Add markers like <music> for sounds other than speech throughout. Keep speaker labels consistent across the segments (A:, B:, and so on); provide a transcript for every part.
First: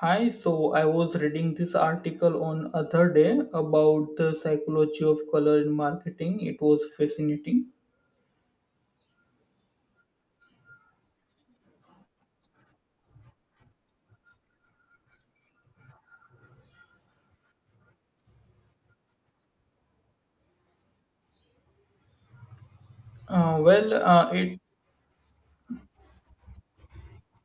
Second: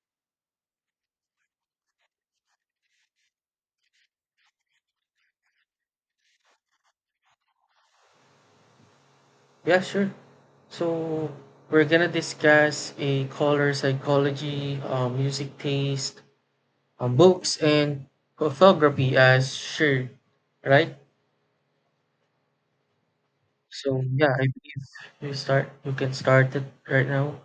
A: Hi, so I was reading this article on other day about the psychology of color in marketing. It was fascinating.
B: Yeah, sure. So we're gonna discuss a color psychology, music taste, books, and photography as shared, right?
A: Uh, well,
B: So
A: uh,
B: yeah, I
A: it
B: believe you start. You can start it right now.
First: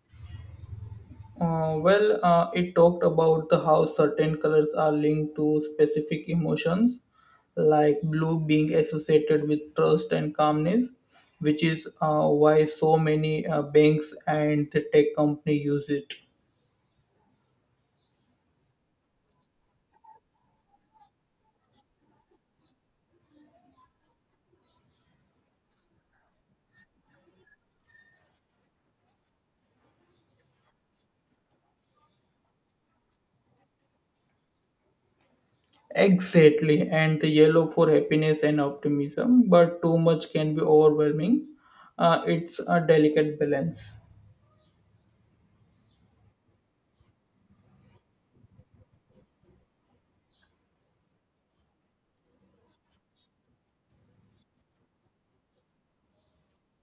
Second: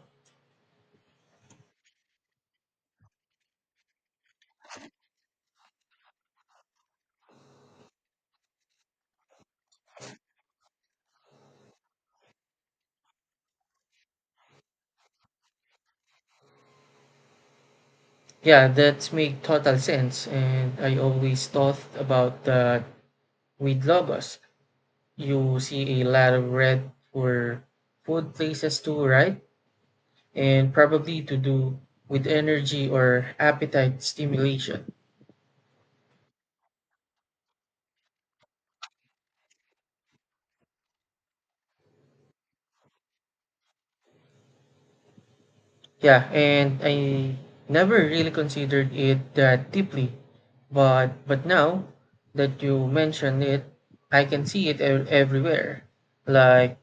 A: it talked about the how certain colors are linked to specific emotions, like blue being associated with trust and calmness, which is why so many banks and the tech company use it.
B: Yeah, that make total sense. And I always thought about that with logos. You see a lot of red for food places too, right? And probably to do with energy or appetite stimulation.
A: Exactly, and the yellow for happiness and optimism, but too much can be overwhelming. It's a delicate balance.
B: Yeah, and I never really considered it that deeply, but now that you mention it, I can see everywhere. Like,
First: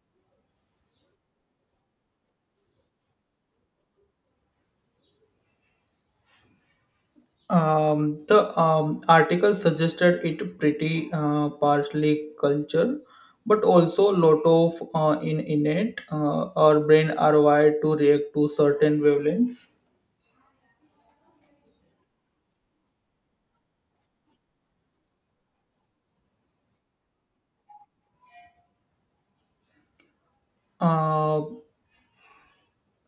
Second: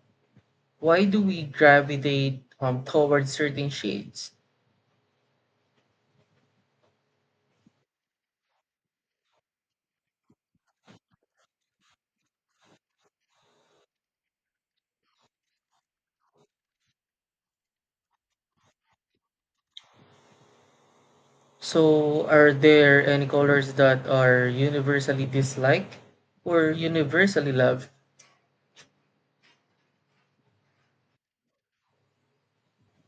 B: why do we gravitate towards certain shades?
A: The article suggested it pretty partially culture, but also lot of in innate. Our brain are wired to react to certain wavelengths.
B: So, are there any colors that are universally disliked or universally loved?
A: Uh,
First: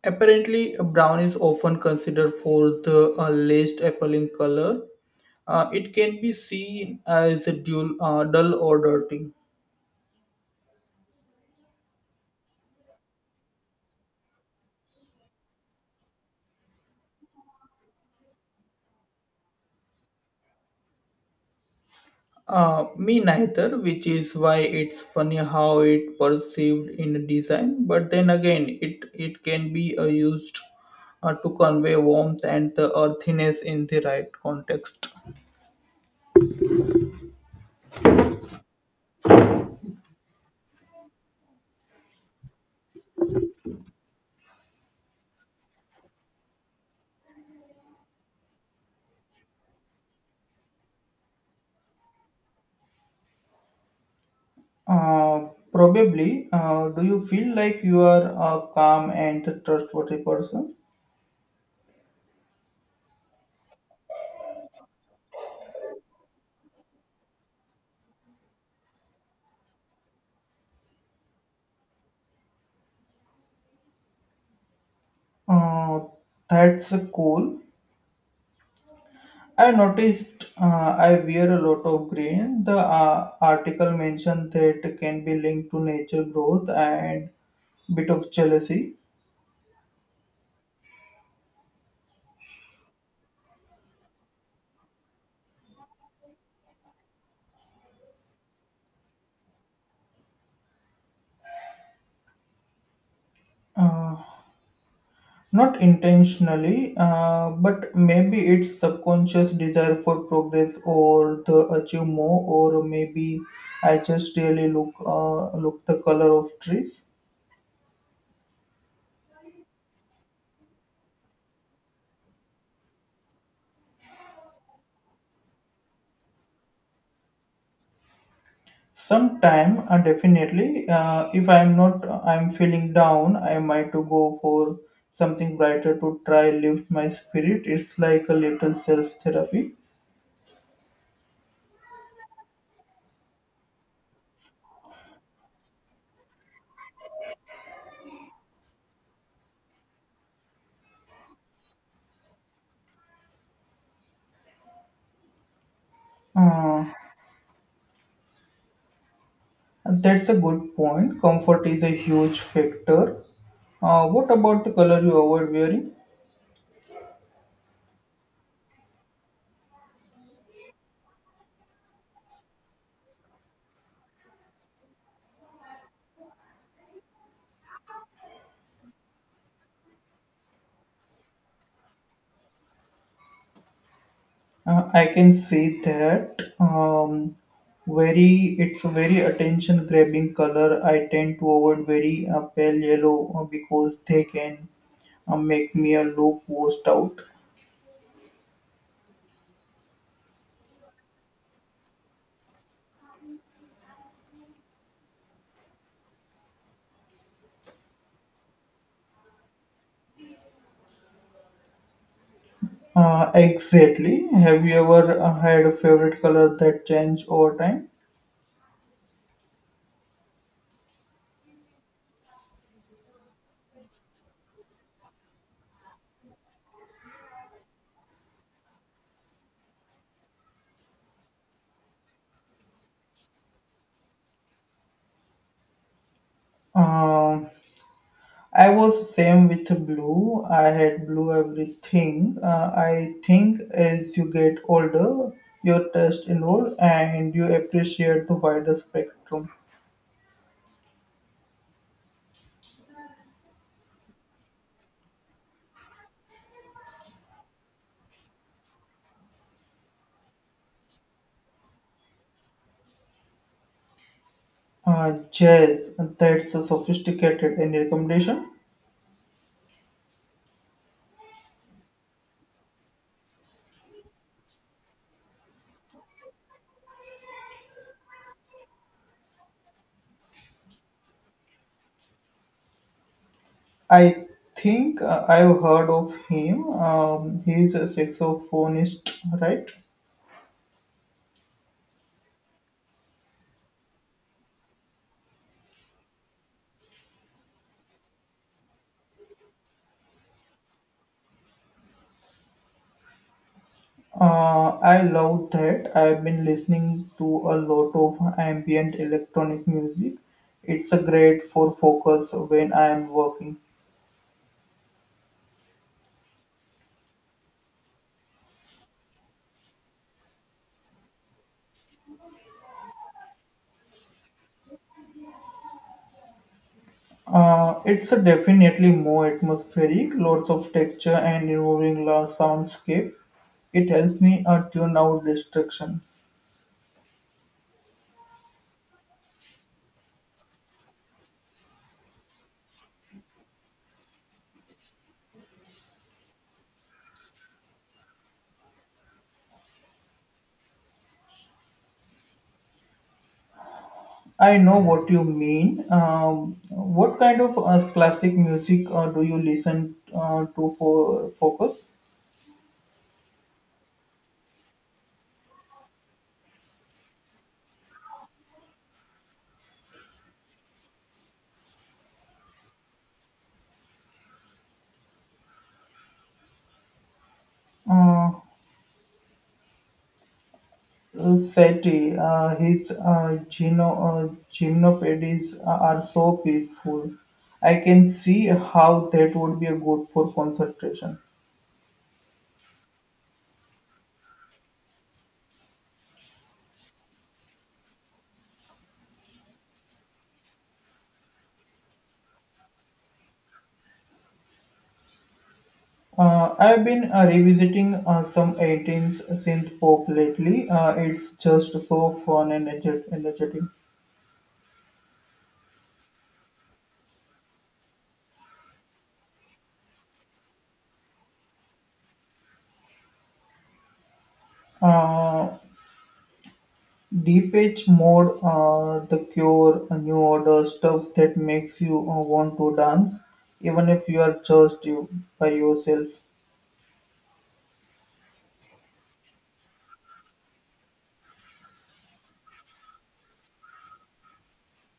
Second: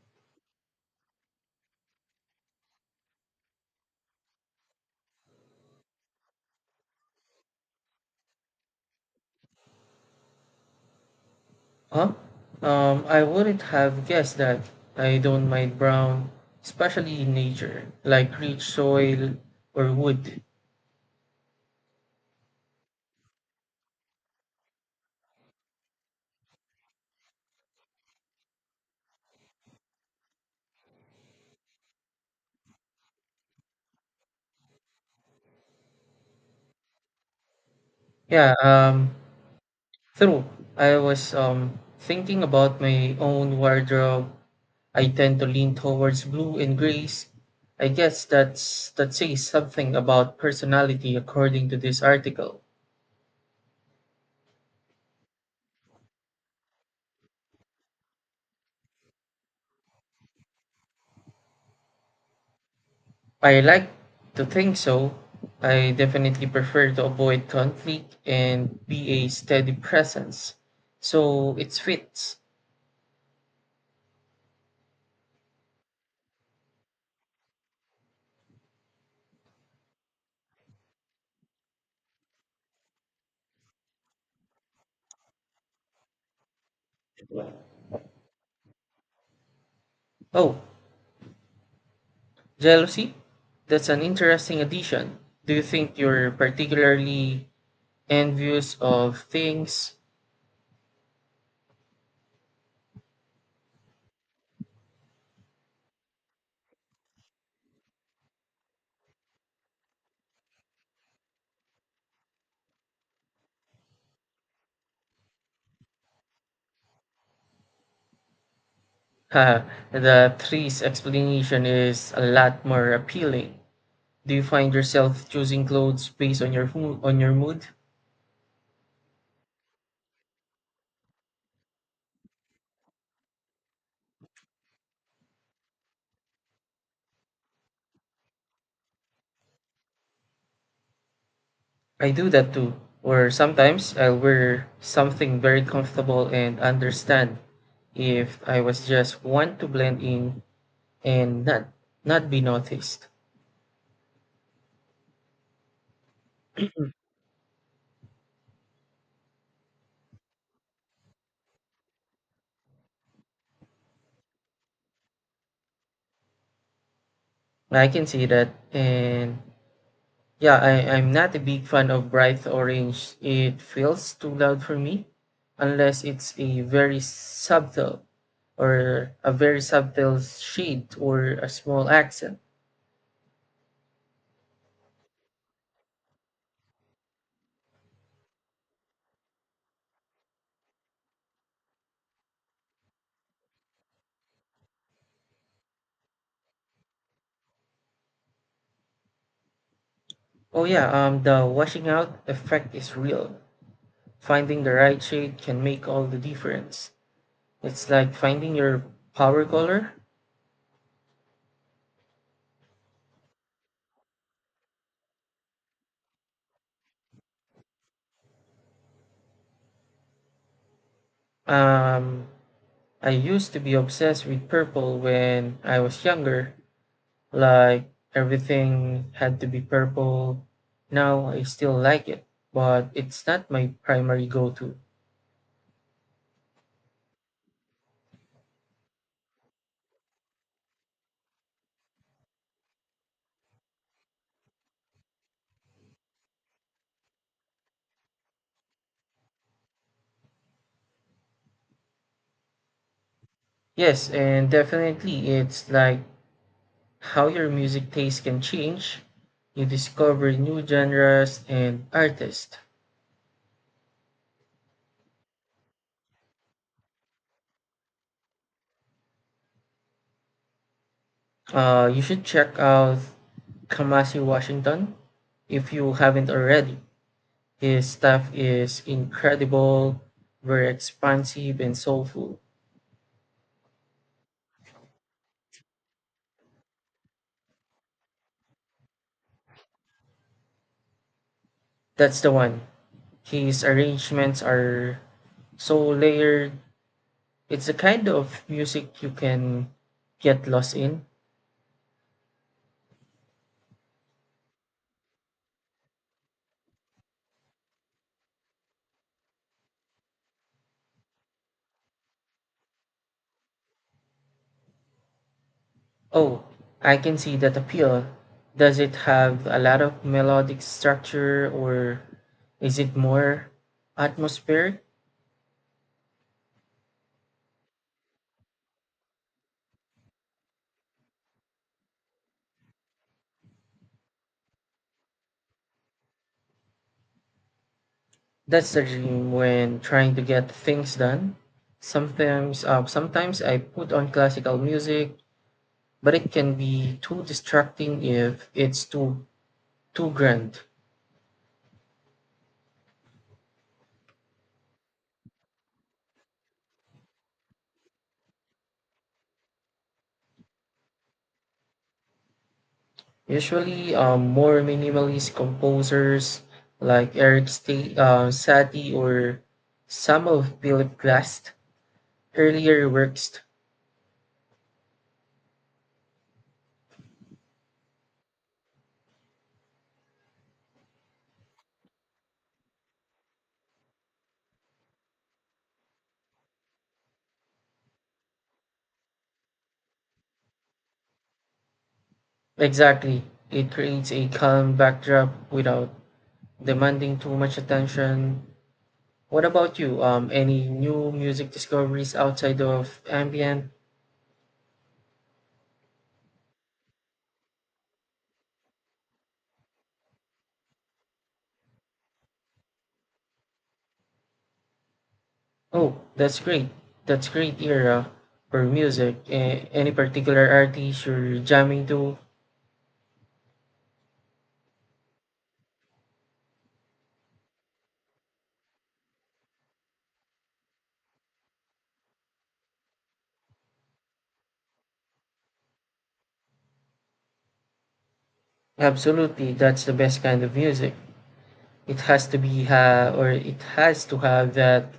A: Apparently, brown is often considered for the least appealing color. It can be seen as a dull or dirty.
B: Huh? I wouldn't have guessed that. I don't mind brown, especially in nature, like rich soil or wood.
A: Me neither, which is why it's funny how it perceived in design. But then again, it can be used to convey warmth and the earthiness in the right context.
B: Yeah, true. I was thinking about my own wardrobe. I tend to lean towards blue and grays. I guess that says something about personality according to this article.
A: Uh, Probably. Do you feel like you are a calm and trustworthy person?
B: I like to think so. I definitely prefer to avoid conflict and be a steady presence. So it fits.
A: Uh, that's cool. I noticed I wear a lot of green. The article mentioned that can be linked to nature growth and bit of jealousy.
B: Oh, jealousy? That's an interesting addition. Do you think you're particularly envious of things? <laughs>
A: Uh, Not intentionally, but maybe it's subconscious desire for progress or the achieve more, or maybe I just really look the color of trees.
B: Ha, the three's explanation is a lot more appealing. Do you find yourself choosing clothes based on on your mood?
A: Sometime definitely, if I'm not I'm feeling down I might to go for something brighter to try lift my spirit. It's like a little self therapy.
B: I do that too, or sometimes I'll wear something very comfortable and understand if I was just want to blend in and not be noticed.
A: uh, that's a good point. Comfort is a huge factor. What about the color you avoid wearing?
B: I can see that and yeah, I'm not a big fan of bright orange. It feels too loud for me unless it's a very subtle shade or a small accent.
A: I can say that, very, it's a very attention grabbing color. I tend to avoid very pale yellow because they can make me a low post out.
B: Oh yeah, the washing out effect is real. Finding the right shade can make all the difference. It's like finding your power color.
A: Exactly. Have you ever had a favorite color that changed over time?
B: Um, I used to be obsessed with purple when I was younger. Like everything had to be purple. Now I still like it, but it's not my primary go to.
A: Um, I was same with blue. I had blue everything. I think as you get older, your taste evolve and you appreciate the wider spectrum.
B: Yes, and definitely it's like how your music taste can change. You discover new genres and artists.
A: Jazz, that's a sophisticated. Any recommendation?
B: You should check out Kamasi Washington if you haven't already. His stuff is incredible, very expansive and soulful.
A: I think I've heard of him. He's a saxophonist, right?
B: That's the one. His arrangements are so layered. It's the kind of music you can get lost in.
A: I love that. I've been listening to a lot of ambient electronic music. It's a great for focus when I am working.
B: Oh, I can see that appeal. Does it have a lot of melodic structure or is it more atmospheric?
A: It's a definitely more atmospheric, lots of texture and involving large soundscape. It helps me tune out distraction.
B: That's the dream when trying to get things done. Sometimes I put on classical music, but it can be too distracting if it's too too grand.
A: I know what you mean. What kind of classic music do you listen to for focus?
B: Usually, more minimalist composers like Satie or some of Philip Glass earlier works.
A: Uh, Sati, his gymnopedies are so peaceful. I can see how that would be a good for concentration.
B: Exactly, it creates a calm backdrop without demanding too much attention. What about you? Any new music discoveries outside of ambient?
A: I've been revisiting some 18th synth pop lately. It's just so fun and energetic.
B: Oh, that's great. That's great era for music. Any particular artist you're jamming to?
A: Uh, Deep Edge Mode, The Cure, New Order, stuff that makes you want to dance, even if you are just you by yourself.
B: Absolutely, that's the best kind of music. It has to have that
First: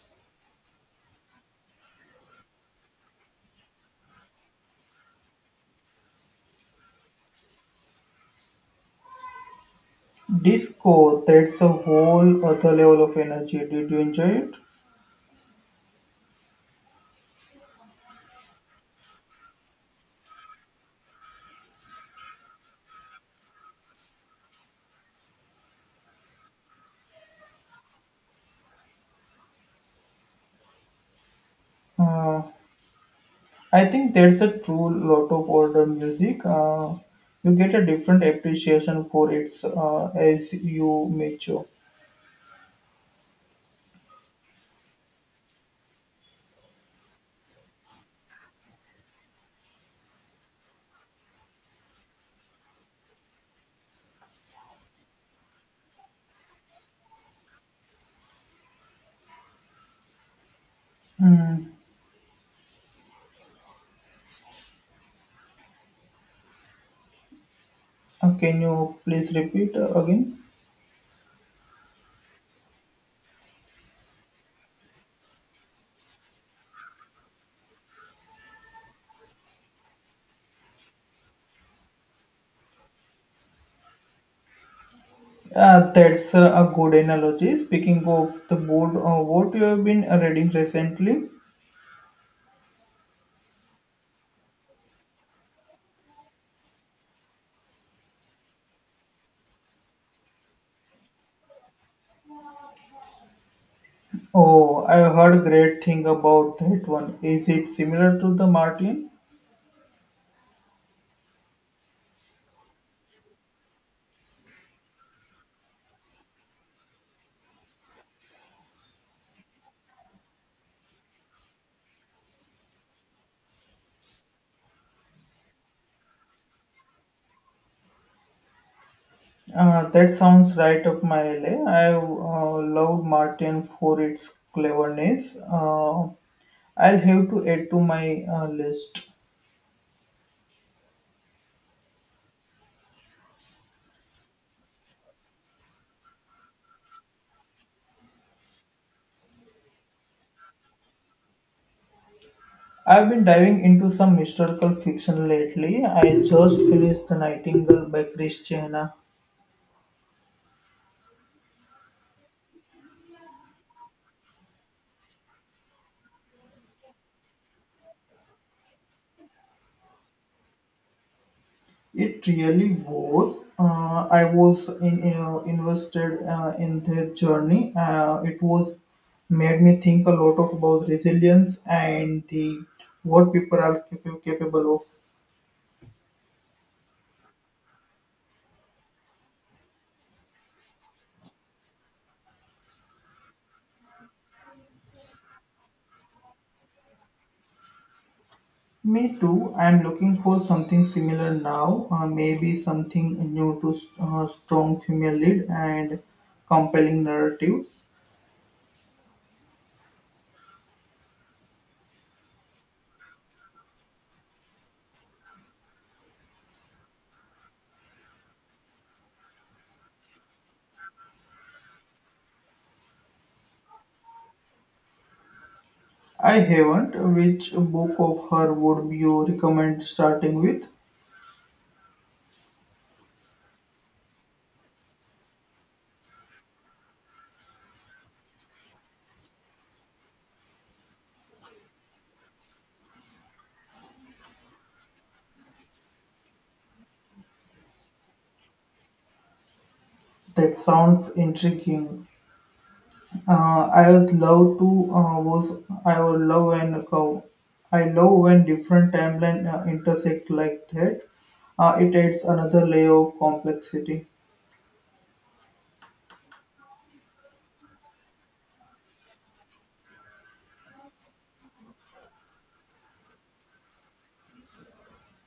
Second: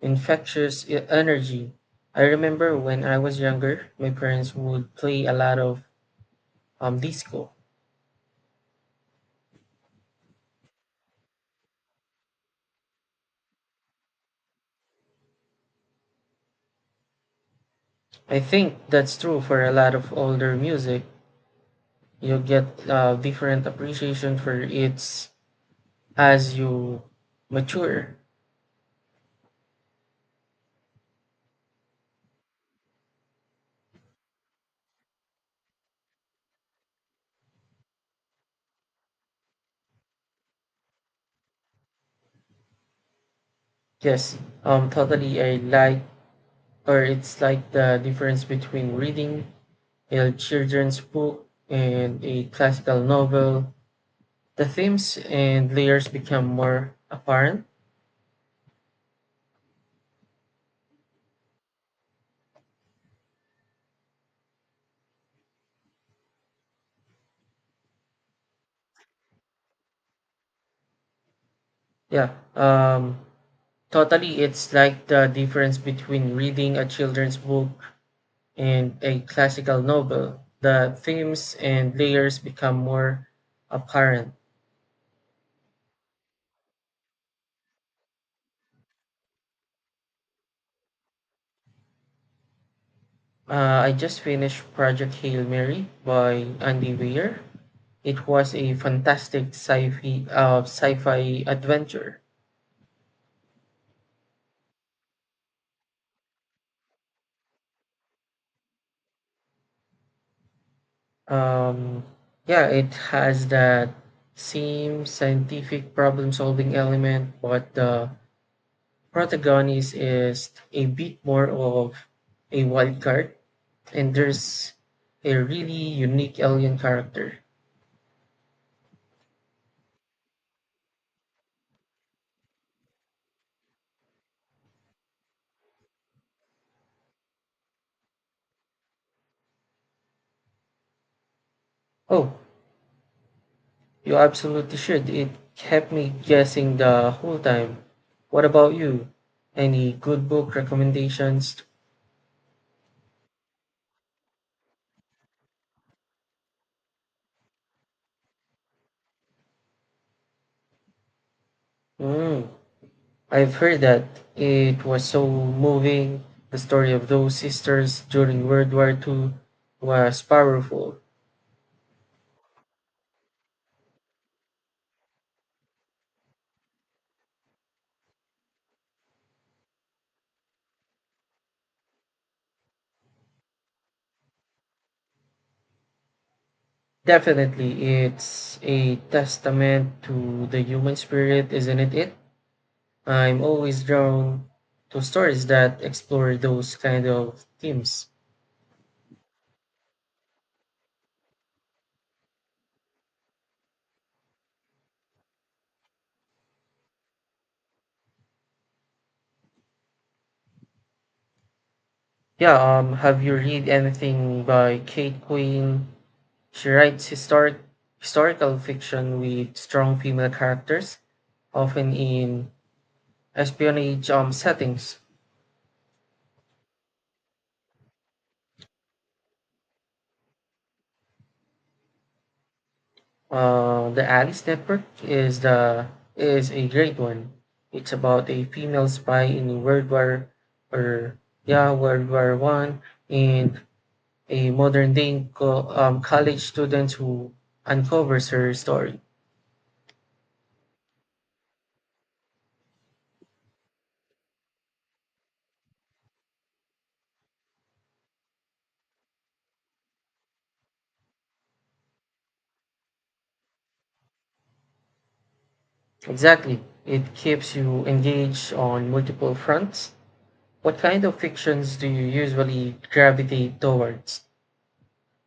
B: energy. I remember when I was younger, my parents would play a lot of disco.
A: Disco, that's a whole other level of energy. Did you enjoy it?
B: I think that's true for a lot of older music. You get a different appreciation for it as you mature.
A: Uh, I think that's a true lot of older music. You get a different appreciation for it as you mature.
B: Yes, totally. I like, or It's like the difference between reading a children's book and a classical novel. The themes and layers become more apparent.
A: Mm. Can you please repeat again?
B: Yeah, totally. It's like the difference between reading a children's book and a classical novel. The themes and layers become more apparent.
A: That's a good analogy. Speaking of the board, what you have been reading recently?
B: I just finished Project Hail Mary by Andy Weir. It was a fantastic sci-fi adventure.
A: Oh, I heard great thing about that one. Is it similar to the Martin?
B: Um, yeah, it has that same scientific problem-solving element, but the protagonist is a bit more of a wild card, and there's a really unique alien character.
A: That sounds right up my alley. I love Martin for its cleverness. I'll have to add to my list.
B: Oh, You absolutely should. It kept me guessing the whole time. What about you? Any good book recommendations?
A: I've been diving into some historical fiction lately. I just finished The Nightingale by Chris Chehana.
B: Mm, I've heard that it was so moving. The story of those sisters during World War II was powerful.
A: It really was. I was in, you know, invested in their journey. It was made me think a lot of about resilience and the what people are capable of.
B: Definitely, it's a testament to the human spirit, isn't it? I'm always drawn to stories that explore those kind of themes.
A: Me too. I'm looking for something similar now. Maybe something new to strong female lead and compelling narratives.
B: Yeah, have you read anything by Kate Quinn? She writes historical fiction with strong female characters, often in espionage settings.
A: I haven't. Which book of her would you recommend starting with?
B: The Alice Network is the is a great one. It's about a female spy in or yeah World War One and a modern day college student who uncovers her story.
A: That sounds intriguing. I was love to was I would love when a cow. I love when different timeline intersect like that. It adds another layer of complexity.
B: Exactly. It keeps you engaged on multiple fronts. What kind of fictions do you usually gravitate towards?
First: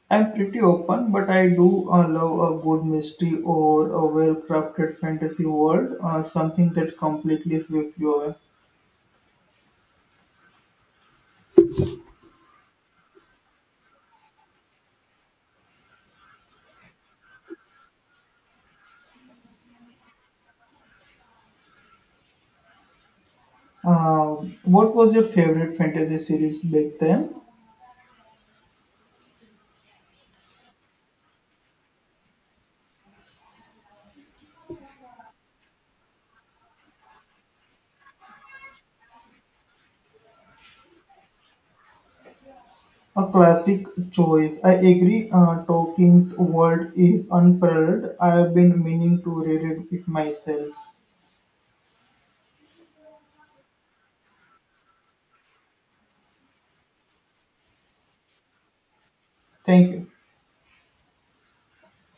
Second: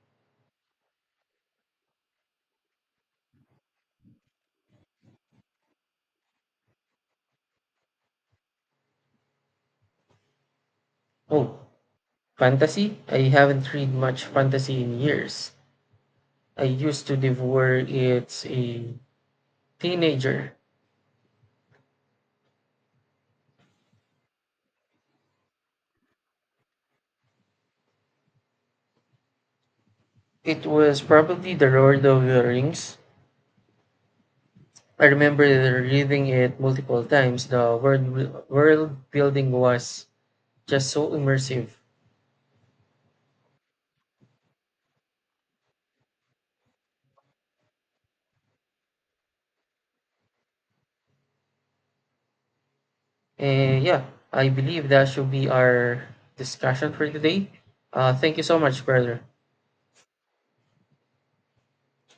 A: I'm pretty open, but I do love a good mystery or a well-crafted fantasy world, something that completely sweeps you away.
B: Oh, fantasy? I haven't read much fantasy in years. I used to devour it a teenager.
A: What was your favorite fantasy series back then?
B: It was probably The Lord of the Rings. I remember reading it multiple times. The world building was just so immersive.
A: A classic choice. I agree. Tolkien's world is unparalleled. I have been meaning to read it myself.
B: Yeah, I believe that should be our discussion for today. Thank you so much, brother.
A: Thank you.